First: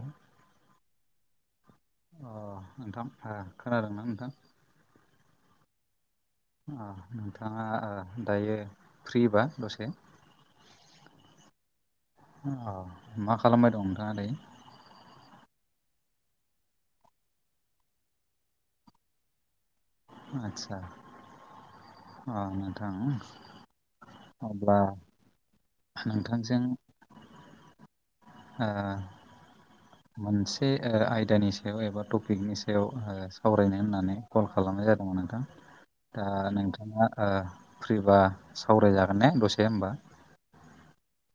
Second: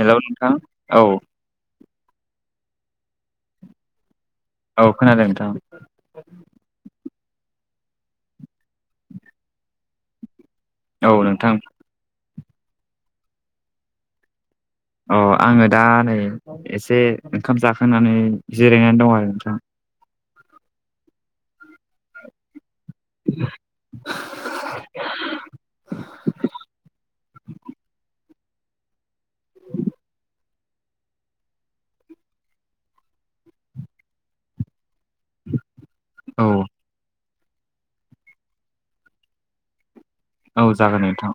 Hello नोंथां औ अ नोंथां आ खोनादोंना नोंथां औ खोनादों नोंथां अ नोंथाङा ओ दायो फ्रिबा दसे औ नोंथां अ मा खालामबाय दं नोंथाङा दायो अ आङो दा नै एसे ओंखाम जाखांनानै जिरायनानै दं आरो नोंथां आदसा अ नोंथां अब्ला नोंथांजों ओ मोनसे ओ आयदानि सायाव एबा टपिकनि सायाव ओ सावरायनो होननानै कल खालामनाय जादोंमोन नोंथां दा औ नोंथाङा ओ फ्रिबा सावरायजागोनने दसे होमबा औ जागोन नोंथां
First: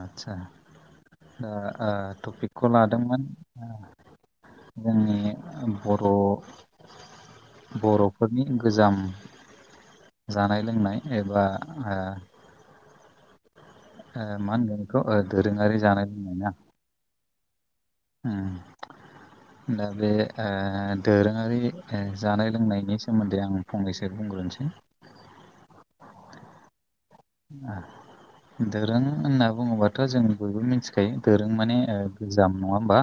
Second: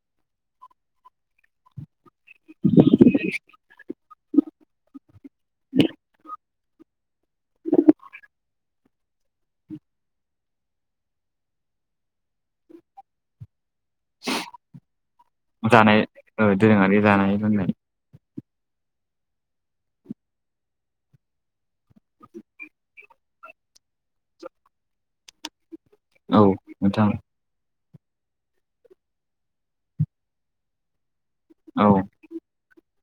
आतसा दा ओ टपिकखौ लादोंमोन आ जोंनि बर' बर'फोरनि गोजाम जानाय लोंनाय एबा ओ ओ मा होनगोन बेखौ दोरोङारि जानाय लोंनाय ना जोहा बे जानाय लोंनाय ओ दा बे ओ दोरोङारि ओ जानाय लोंनायनि सोमोन्दै आं फंनैसो बुंग्रोनोसै औ नोंथां आ दोरों होनना बुङोबाथ जों बयबो मोनथि खायो दोरों माने औ ओ गोजाम नङा होमबा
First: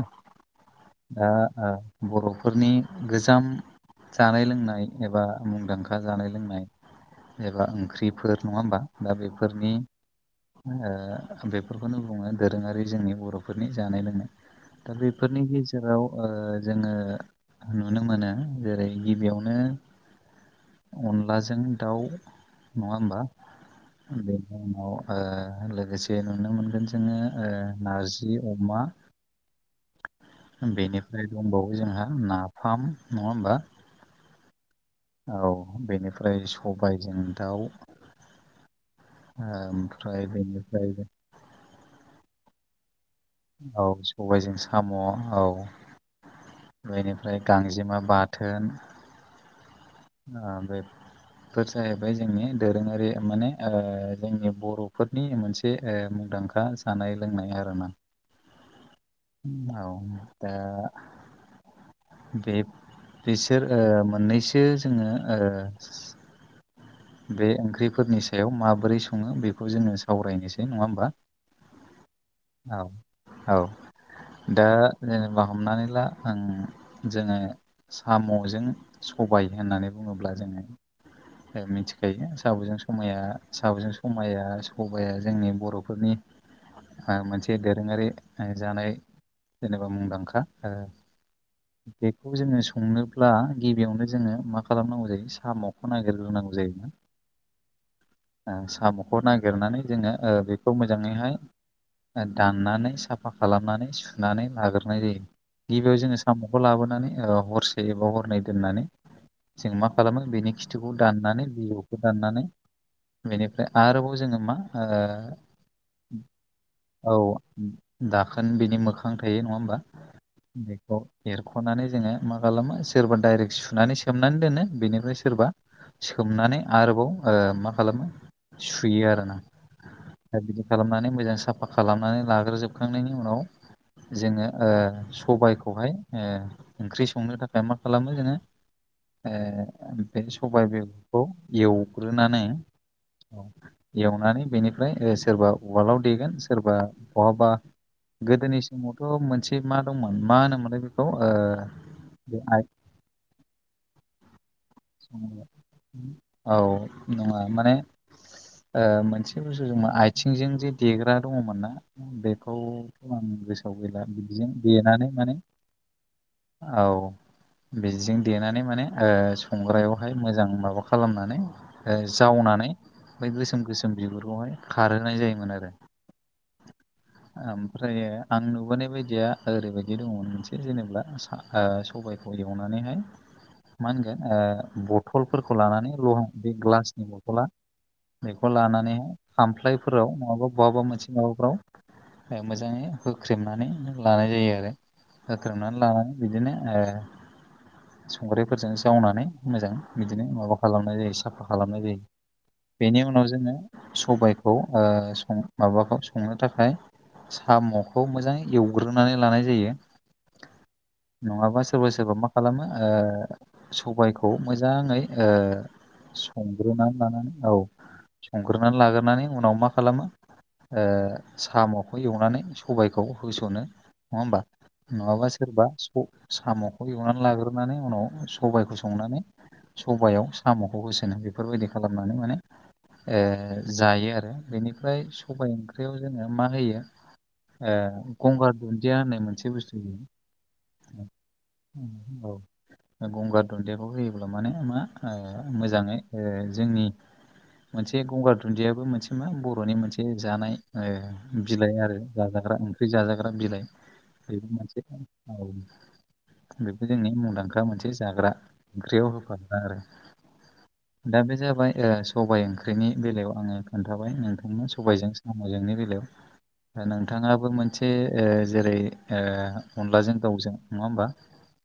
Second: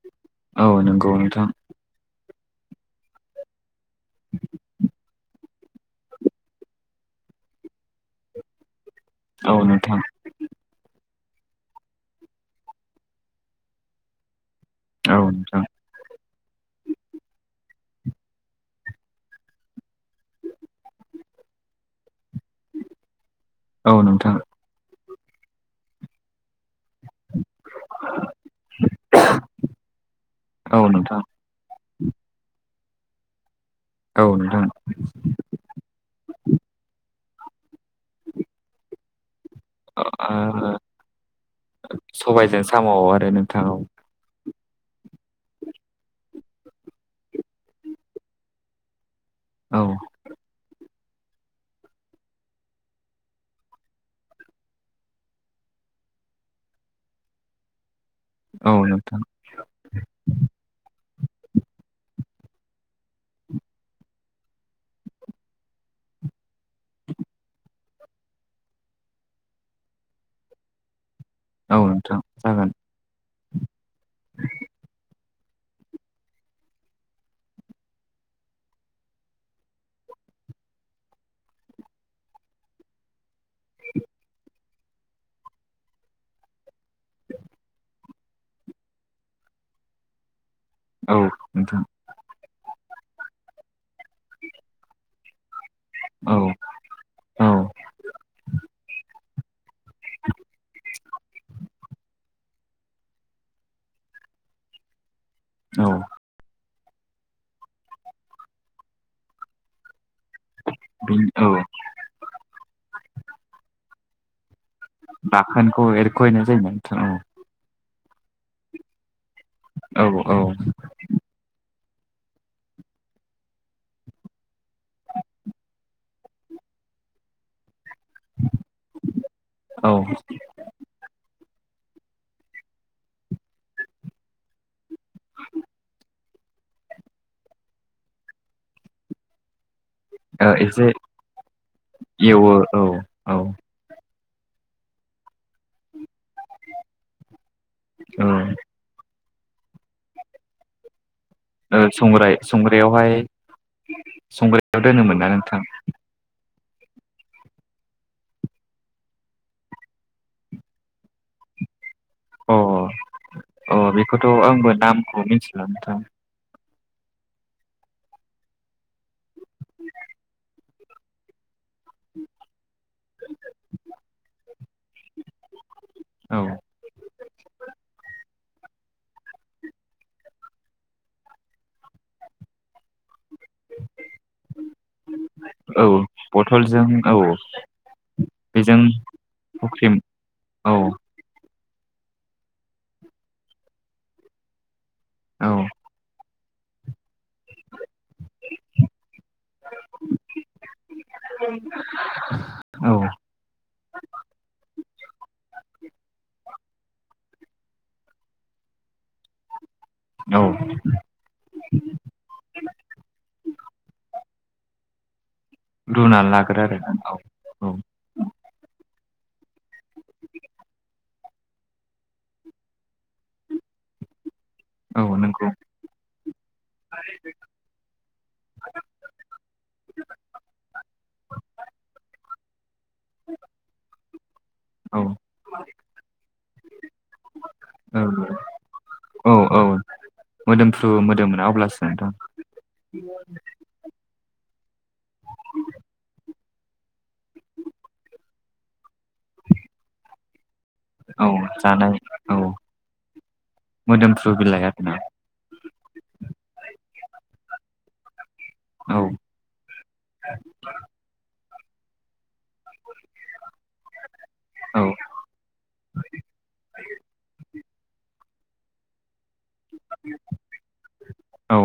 औ नंगौ दा नोंथां ओ बर'फोरनि गोजाम जानाय लोंनाय एबा मुंदांखा जानाय लोंनाय एबा ओंख्रिफोर नङा होमबा दा औ बेफोरनि नोंथां बेफोरखौनो बुङो दोरोङारि जोंनि बर'फोरनि जानाय लोंनाय दा औ बेफोरनि नोंथां गेजेराव ओ जोङो नुनो मोनो जेरै गिबियावनो अनलाजों दाउ नङा होमबा औ नोंथां बेनि उनाव ओ लोगोसे नुनो मोनगोन जोङो ओ नारजि अमा औ नोंथां बेनिफ्राय दंबावो जोंहा नाफाम नङा होमबा औ नोंथां औ बेनिफ्राय सबायजों दाउ ओमफ्राय ओ बेनिफ्राय सबायजों साम आरो नों औ सबायजों साम औ बेनिफ्राय गांजेमा बाथोन औ आ बे बेफोर जाहैबाय जोंनि दोरोङारि माने ओ जोंनि बर'फोरनि मोनसे ओ मुंदांखा जानाय लोंनाय आरोना। औ नोंथां औ दा बे बिसोर ओ मोननैसो जोङो ओ बे ओंख्रिफोरनि सायाव माबोरै सङो बेखौ जोङो सावरायनोसै नङा होमबा? औ नोंथां जागोन औ औ दा जेनेबा हमनानै ला आं जोङो सामजों सबाइ होननानै बुङोब्ला जोङो मिथि खायो साबुजों समाया साबुजों समाया सबाइया जोंनि बर'फोरनि ओ मोनसे दोरोङारि ओ जानाय जेनेबा मुंदांखा ओ औ नोंथां बेखौ जोङो संनोब्ला गिबियावनो जोङो मा खालामनांगौ जायो साम साम'खौ‌ औ नागिरग्रोनांगौ जायोमोन औ ओ सामखौ नागिरनानै जोङो ओ बेखौ मोजाङैहाय दाननानै साफा खालामनानै सुनानै लाग्रोनाय जायो औ गिबियाव जोङो सामखौ लाबोनानै ओ हरसे एबा हरनै दोननानै जों मा खालामो बेनि खि थुखौ बि औ दाननानै बिजौखौ दाननानै बेनिफ्राय आरोबाव जोङो मा ओ बाखोनखौ एरख'हैनाय जायोना नोंथां औ दाखोन बिनि मोखां थायो नङा होमबा औ बेखौ एरखनानै जोङो मा खालामो सोरबा दाइरेक्ट सुनानै सोमनानै दोनो बेनिफ्राय सोरबा सोमनानै आरोबाव ओ मा खालामो सुयो आरोना औ दा बिदि खालामनानै मोजां साफा खालामनानै लाग्रो जोबखांनायनि उनाव जोङो ओ सबाइखौहाय ओ ओंख्रि संनो थाखाय मा खालामो जोङो ओ बे सबाइ एसे बेगरखौ एवग्रोनानै एवो औ औ एवनानै बेनिफ्राय ओ सोरबा उवालाव देगोन सोरबा बहाबा औ गोदोनि ओ [unintelligible] मोनसे मा दंमोन मा होनोमोनलाय बेखौ ओ ओ संग्राय बे संग्रायावहाय संग्रायाव दोनोमोन आइ ना नोंथां? औ नङा माने ओ मोनसे बुस्थुजों आइथिंजों जे देग्रा दङमोन ना? बेखौ अ आं गोसोआव अ गैला बेखौथ' बिदिजों आंबो देनानै नामखौ माने मिथिला नोंथां औ बिजों देनानै माने ओ संग्रायावहाय मोजां माबा खालामना नै जावनानै बै गोसोम गोसोम बिगुरखौहाय खारहोनाय जायोमोन आरो औ ओमफ्रायो आं नुबोनाय बायदिया ओरैबायदि दङमोन मोनसे जेनेबा सा फा ओ सबाइखौ एवनानैहाय मा होनगोन ओ बथलफोरखौ औ लानानै बै बथलजों ग्लासनि औ बथला बेखौ बेजों लानानै हुख्रेम खामफ्लायफोराव नङाबा औ बहाबा मोनसे माबाफोराव ओमफ्राय मोजाङै होख्रेमनानै लानाय जायो आरो। औ होख्रेमना लानानै बिदिनो ओ संग्रायफोरजों जावनानै मोजां बिदिनो माबा खालामनाय जायो साफा खालामनाय जायो औ बेनि उनाव जोङो सबाइखौ ओ सं माबाखौ संनो थाखाय साम'खौ मोजां एवग्रोनानै लानाय जायो। औ नङाबा सोरबा सोरबा मा खालामो ओ सबाइखौ मोजाङै ओ रुनानै लाग्रो आरो संग्रोनानै लानानै औ संग्रोनानै लाग्रानै उनाव मा खालामो ओ साम'खौ एवनानै सबाइखौ होस'नो नङा ओमबा? औ नङाबा नंगौ सोरबा स साम'खौ एवनानै लाग्रो संनानै उनाव सबाइखौ संनानै सबायाव सामखौ होसोनो बेफोरबायदि खालामनानै माने ओ जायो आरो बेनिफ्राय औ सबाय ओंख्रियाव जोङो मा होयो ओ औ गंगार दुन्दिया होननाय औ मोनसे औ बुस्थु बि मोदोमफ्रु मोदोमोना अब्लासो नोंथां औ गंगार दुन्दियाखौ होयोब्ला माने मा मोजाङै जोंनि मोनसे गंगार दुन्दियाबो मोनसे मा बर'नि मोनसे जानाय ओ औ बिलाइ जानाय आरो औ जाजाग्रा ओंख्रि जाजाग्रा बिलाइ मोदोमफ्रु बेबो बिलाइ मोनसे आरोना औ बेबो जोंनि मुंदांखा मोनसे जाग्रा औ ओंख्रियाव होफाग्रा आरो दा बे जाबाय ओ सबाय ओंख्रिनि बेलायाव आङो खोन्थाबाय नोंथांनो औ सबायजों जोंनि बेलायाव नोंथाङाबो मोनसे जेरै ओ अनलाजों दाउजों नङा होमबा औ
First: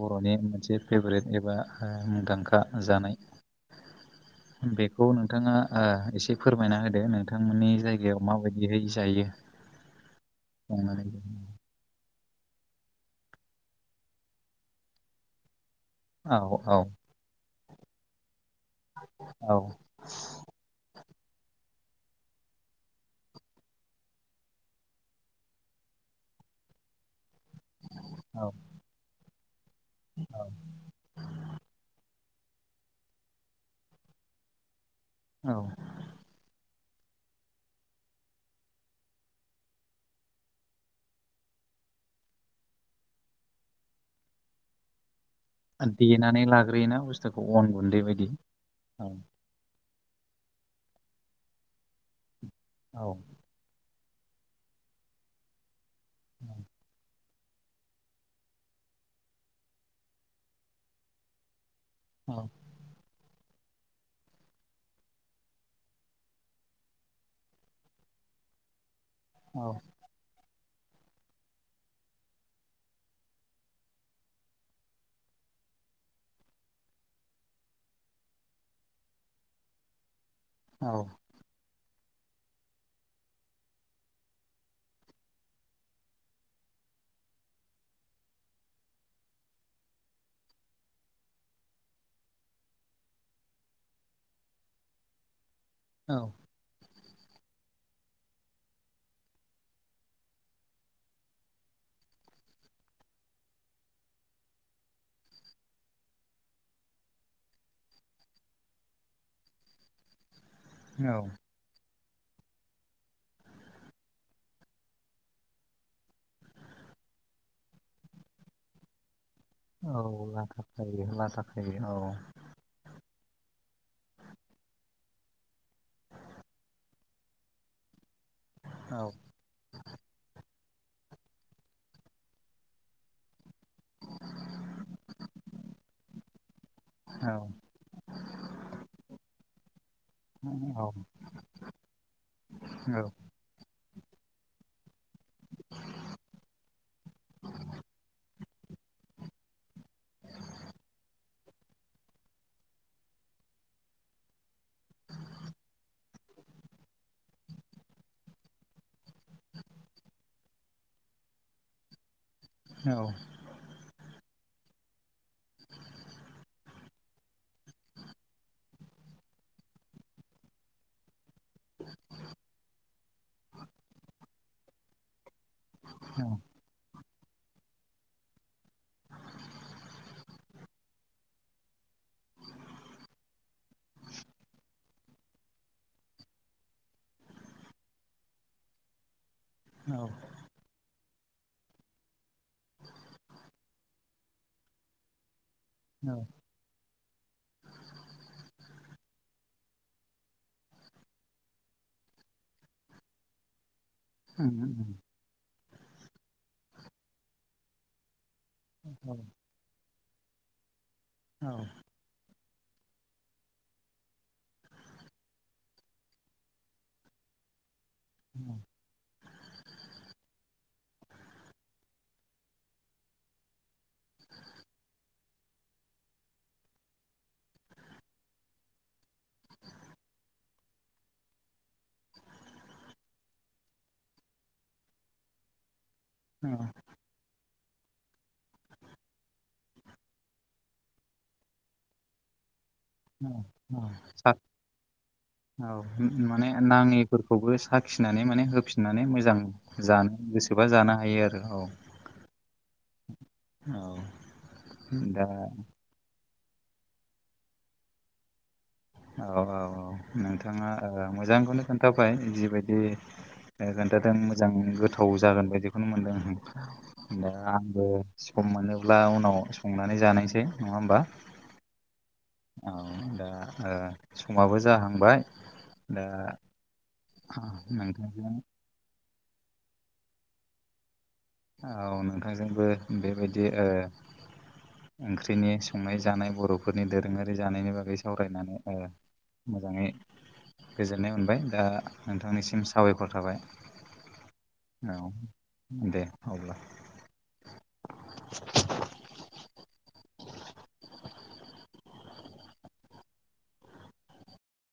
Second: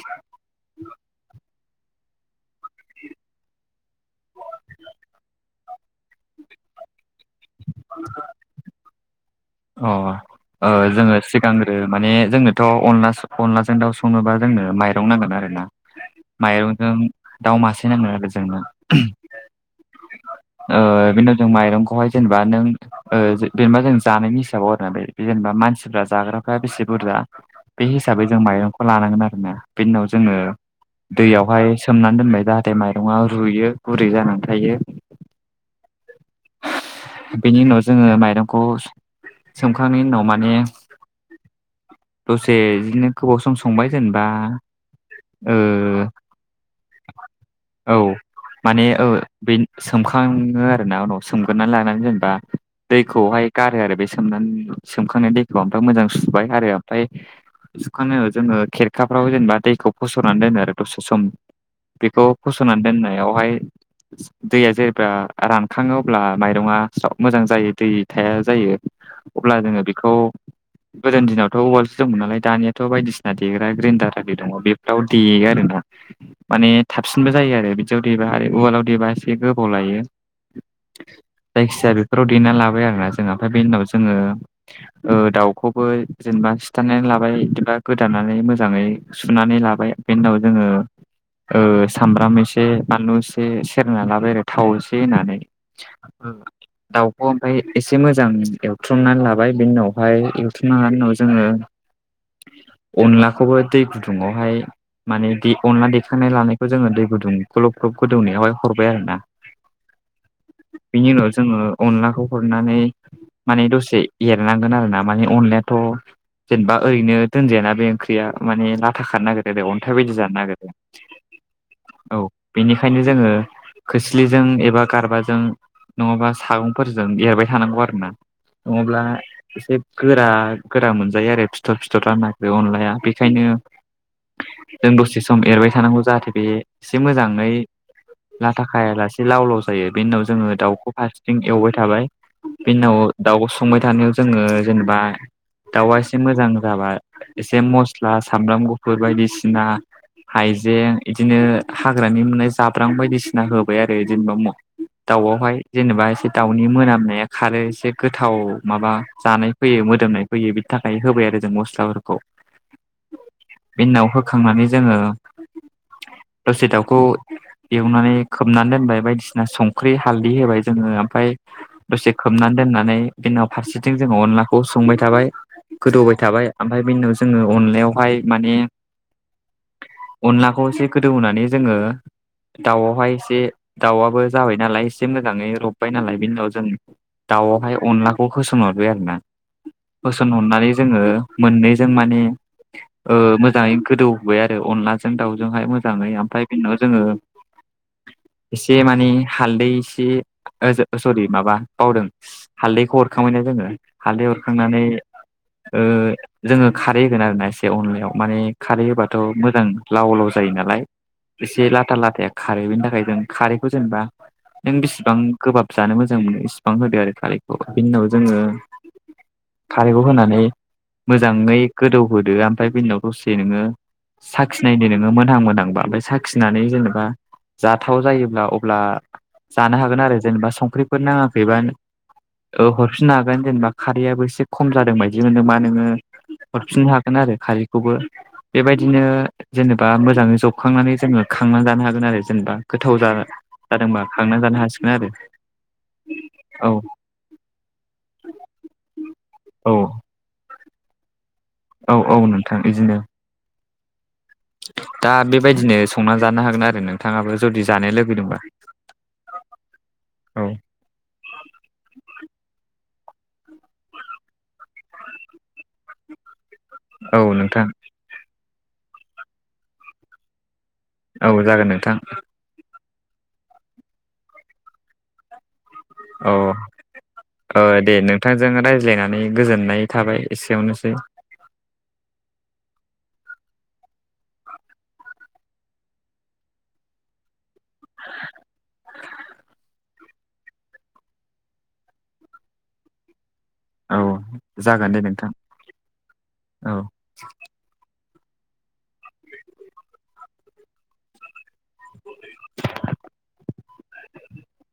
बर'नि मोनसे फेभरेट एबा ओ मुंदां खा जानाय बेखौ नोंथाङा एसे फोरमायना होदो। नोंथांमोननि जायगायाव माबायदियै जायो। अ संनानै जोङो सिगां ओ माने जोंनोथ' अनला अनलाजों दाउ संनोबा जोंनो माइरं नांगोन आरोना। औ औ माइरंजों दाउ मासे नांगोन आरो जोंनो औ ओ बेनि उनाव जों माइरंखौहाय जेनोबा नों जेनबा जों जानायनि हिसाबाव बे जेनेबा मानसिफ्रा जाग्राफ्रा बेसे बुरजा बे हिसाबै जों औ माइरं लानांगोन आरोना बेनि उनाव जोङो औ दैयावहाय सोमनानै दोनबाय जाहाथे माइरङा रुयो गुरै जानानै थायो। औ बेनि उनाव जोङो माइरंखौ सं सोमखांनायनि उनाव माने दसे बिदिनो गोबाव सम संबाय जेनेबा ओ देनानै लाग्रोयोना बुस्थुखौ अन गुन्दै औ बायदि औ बे सोमखाङो आरोना उनाव सोमगोरोनानै लानानै जेनेबा औ दैखौहाय गारो आरो बे सोमनानै सोमखांनाय दैखौ ओमफ्राय मोजां सुबाय औ आरो ओमफ्राय सुखांनायाव जोङो खेरखाफ्राव जेनेबा दैखौ फसरनानै दोनो आरो दसे सम। बेखौ औ फसरनानै दोननायावहाय दैया जेबा रानखाङो अब्ला माइरङा स्राव मोजां जायो दै थाया जायो। अब्ला जोङो बेखौ गोदो दिनावथ उवालसो दंमोन नालाय दानियाथ बायदिसिना देग्रा ग्रेन्डार आरि दङ बेफ्राव देयो आरो ना। [inaudible] माने थाबसिनबो जायो आरो बिदियाव दैबा आरो उवालाव दैबा एसे गोबाव लायो। औ जायखिजाया बेफोराव देना लाबाय आरोना जोङो ओमफ्राय बेनि उनाव जोङो ओ दाउखौबो जेनेबा सिथारनानै लाबाय जेनबा गोदानानै मोजाङै सुनानै लाबाय बेनि उनाव जोङो ओ सामब्राम एसे बानलु एसे सेरना लाबाय आरो थाव एसे होननानै औ ओं दाउखौ ओमफ्राय एसे मोजां एवथुमनानै लाबाय बेनि उनावहाय एवथुमना लानायनि उनाव जोङो [inaudible] अनलाखौबो दै गुदुंङावहाय माने दे अनला दे खांना लानायखौ जोङो दै गुदुं ग्लब ग्लब गोदौनायावहाय हरबाय आरोना बिनि औ उनाव जोङो अनलाखौ हरनानै माने दसे एरनांगोन आरोना माने अनलायाथ जेनेबा ओरैनो दोनजायाना बे ओंख्रिया माने लाथा खानो नागिरो आरोे अन्थाइ बायदि जानो नागिरो बे लाथाखायो औ बेनिखायनो जोङो खोस्लिजों एबा गारबाजों नङाबा सागंफोरजों एरबाय थानांगौ आरोना औ नङाब्ला एसे गोरा गोरा मोनजायो आरो फिथर फिथर जानो नागिरो अनलाया बेखायनो जों दसे सम एरबाय थानांगौ जाहाथे बे एसे औ मोजाङै लाथा खायालासे लाव लाव जायो बेनि उनाव जोङो औ दाउखौ फारसेथिं एवबाय थाबाय बेनि उनाव दाउखौ संबाय थानायाव जोङो जेनेबा दाउआ एसे मोजां जाबा एसे मस्ला सामब्राम गुफुर बायदिसिना हाइजें इदिनो हाग्रानि मोननाय जाब्रां बायदिसिना होबाय आरो जेनेबा म दाउआवहाय जेनेबा एसे दाउनि मोनामनाया खारो एसे गोथाव माबा जानाय फैयो मोदोमनाय फैयो बे थाखाय होबाय आरो जों मस्लाफोरखौ औ बे उनाव होखांनानै जोङो दसे दाउ खौ एवनानै खोबनानै दोनबाय बायदिसिना संख्रि हालदै होबाय जोङो ओमफाय दसे खोबनानै दोननानै बिनि उनाव फारसेथिं जोङो अनलाखौ संबाय थाबाय गोदौबाय औ थाबाय ओमफ्राय बे उनाव जोङो अनलायावहाय माने [inaudible] अनलाखौ एसे गोदौहोनै जोङो दाउआवहाय एसे दाउआबो जाबाय नालाय एसे मोजाङै रबबाय नालाय बेनि उनाव जों दाउआवहाय अनलाखौ होसन हरबाय आरोना होसनहरनानै जोङो मोननै माने ओलमोजाङै गोदौ होबाय आरो अनला जों दाउजोंहाय मोजाङै औ ओमफ्राय बिनि उनाव जोङो एसे मानि हालदै एसे ओ सरि माबा बावदों हालदैखौ हरखांबायना जोङो हालदै उम हरखांनानै उम ओ जोङो खारै होगोन आरोना एसे अनलायाव माने खारै औ होबाथ मोजां लाव लाव जायो नालाय औ एसे लाथा लाथाया खारो बेनि थाखाय जों खारैखौ जेनेबा नों बिसिबां गोबाब जानो मोजां मोनो इसिबां होदो आरो खालिखौ बिनि उनाव जोङो खारैखौ होनानै मोजाङै गोदौहोदो ओमफ्राय बिनिनाव दसे नोङो साखिनायदो नोङो मोनहां मोनोदांबा ओमफ्राय साखिनानै जेनेबा जाथाव जायोब्ला अब्ला जानो हागोन आरो जेनेबा संख्रिफोर नाङाखैबा ओ हरफिननो हागोन जेनेबा खारैयाबबो एसे खम जादों बायदि मोनदोंबा नोङो औ हरफिननो हागोन आरो खारैखौबो बेबायदिनो जेनेबा मोजाङै जबखांनानै जोङो खांनानै जानो हागोन आरो जेनेबा गोथाव जा जादोंबा खांनानै जानो हासिगोन [unintelligible] आरो औ माने औ नाङिफोरखौबो साखिनानै माने होफिननानै मोजां औ जानो गोसोबा जानो हायो आरो औ औ औ नोंथां इदिनो औ दा बेबायदिनो संना जानो हागोन आरो नोंथाङाबो जुदि जानो लुगैदोंबा औ औ औ नोंथाङा मोजांखौनो खोन्थाबाय। जिबायदि खोन्थादों मोजां गोथाव जागोन बायदि मोनदों। औ दा नोंथां आंबो सम मोनोब्ला उनाव संनानै जानायसै नङा होमबा। औ जागोन नोंथां। औ दा समाबो जाहांबाय। दा औ दे नोंथांजों रायज्लायनानै गोजोननाय थाबाय एसेयावनोसै। औ नोंथांजोंबो बे बादि ओ ओंख्रिनि संनाय जानाय बर' फोरनि दोरोङारि जानायनि बागै सावरायनानै मोजाङै गोजोननाय मोनबाय दा नोंथांनिसिम साबायखर थाबाय। औ जागोन दे औ नोंथां दे अब्ला। औ [unintelligible]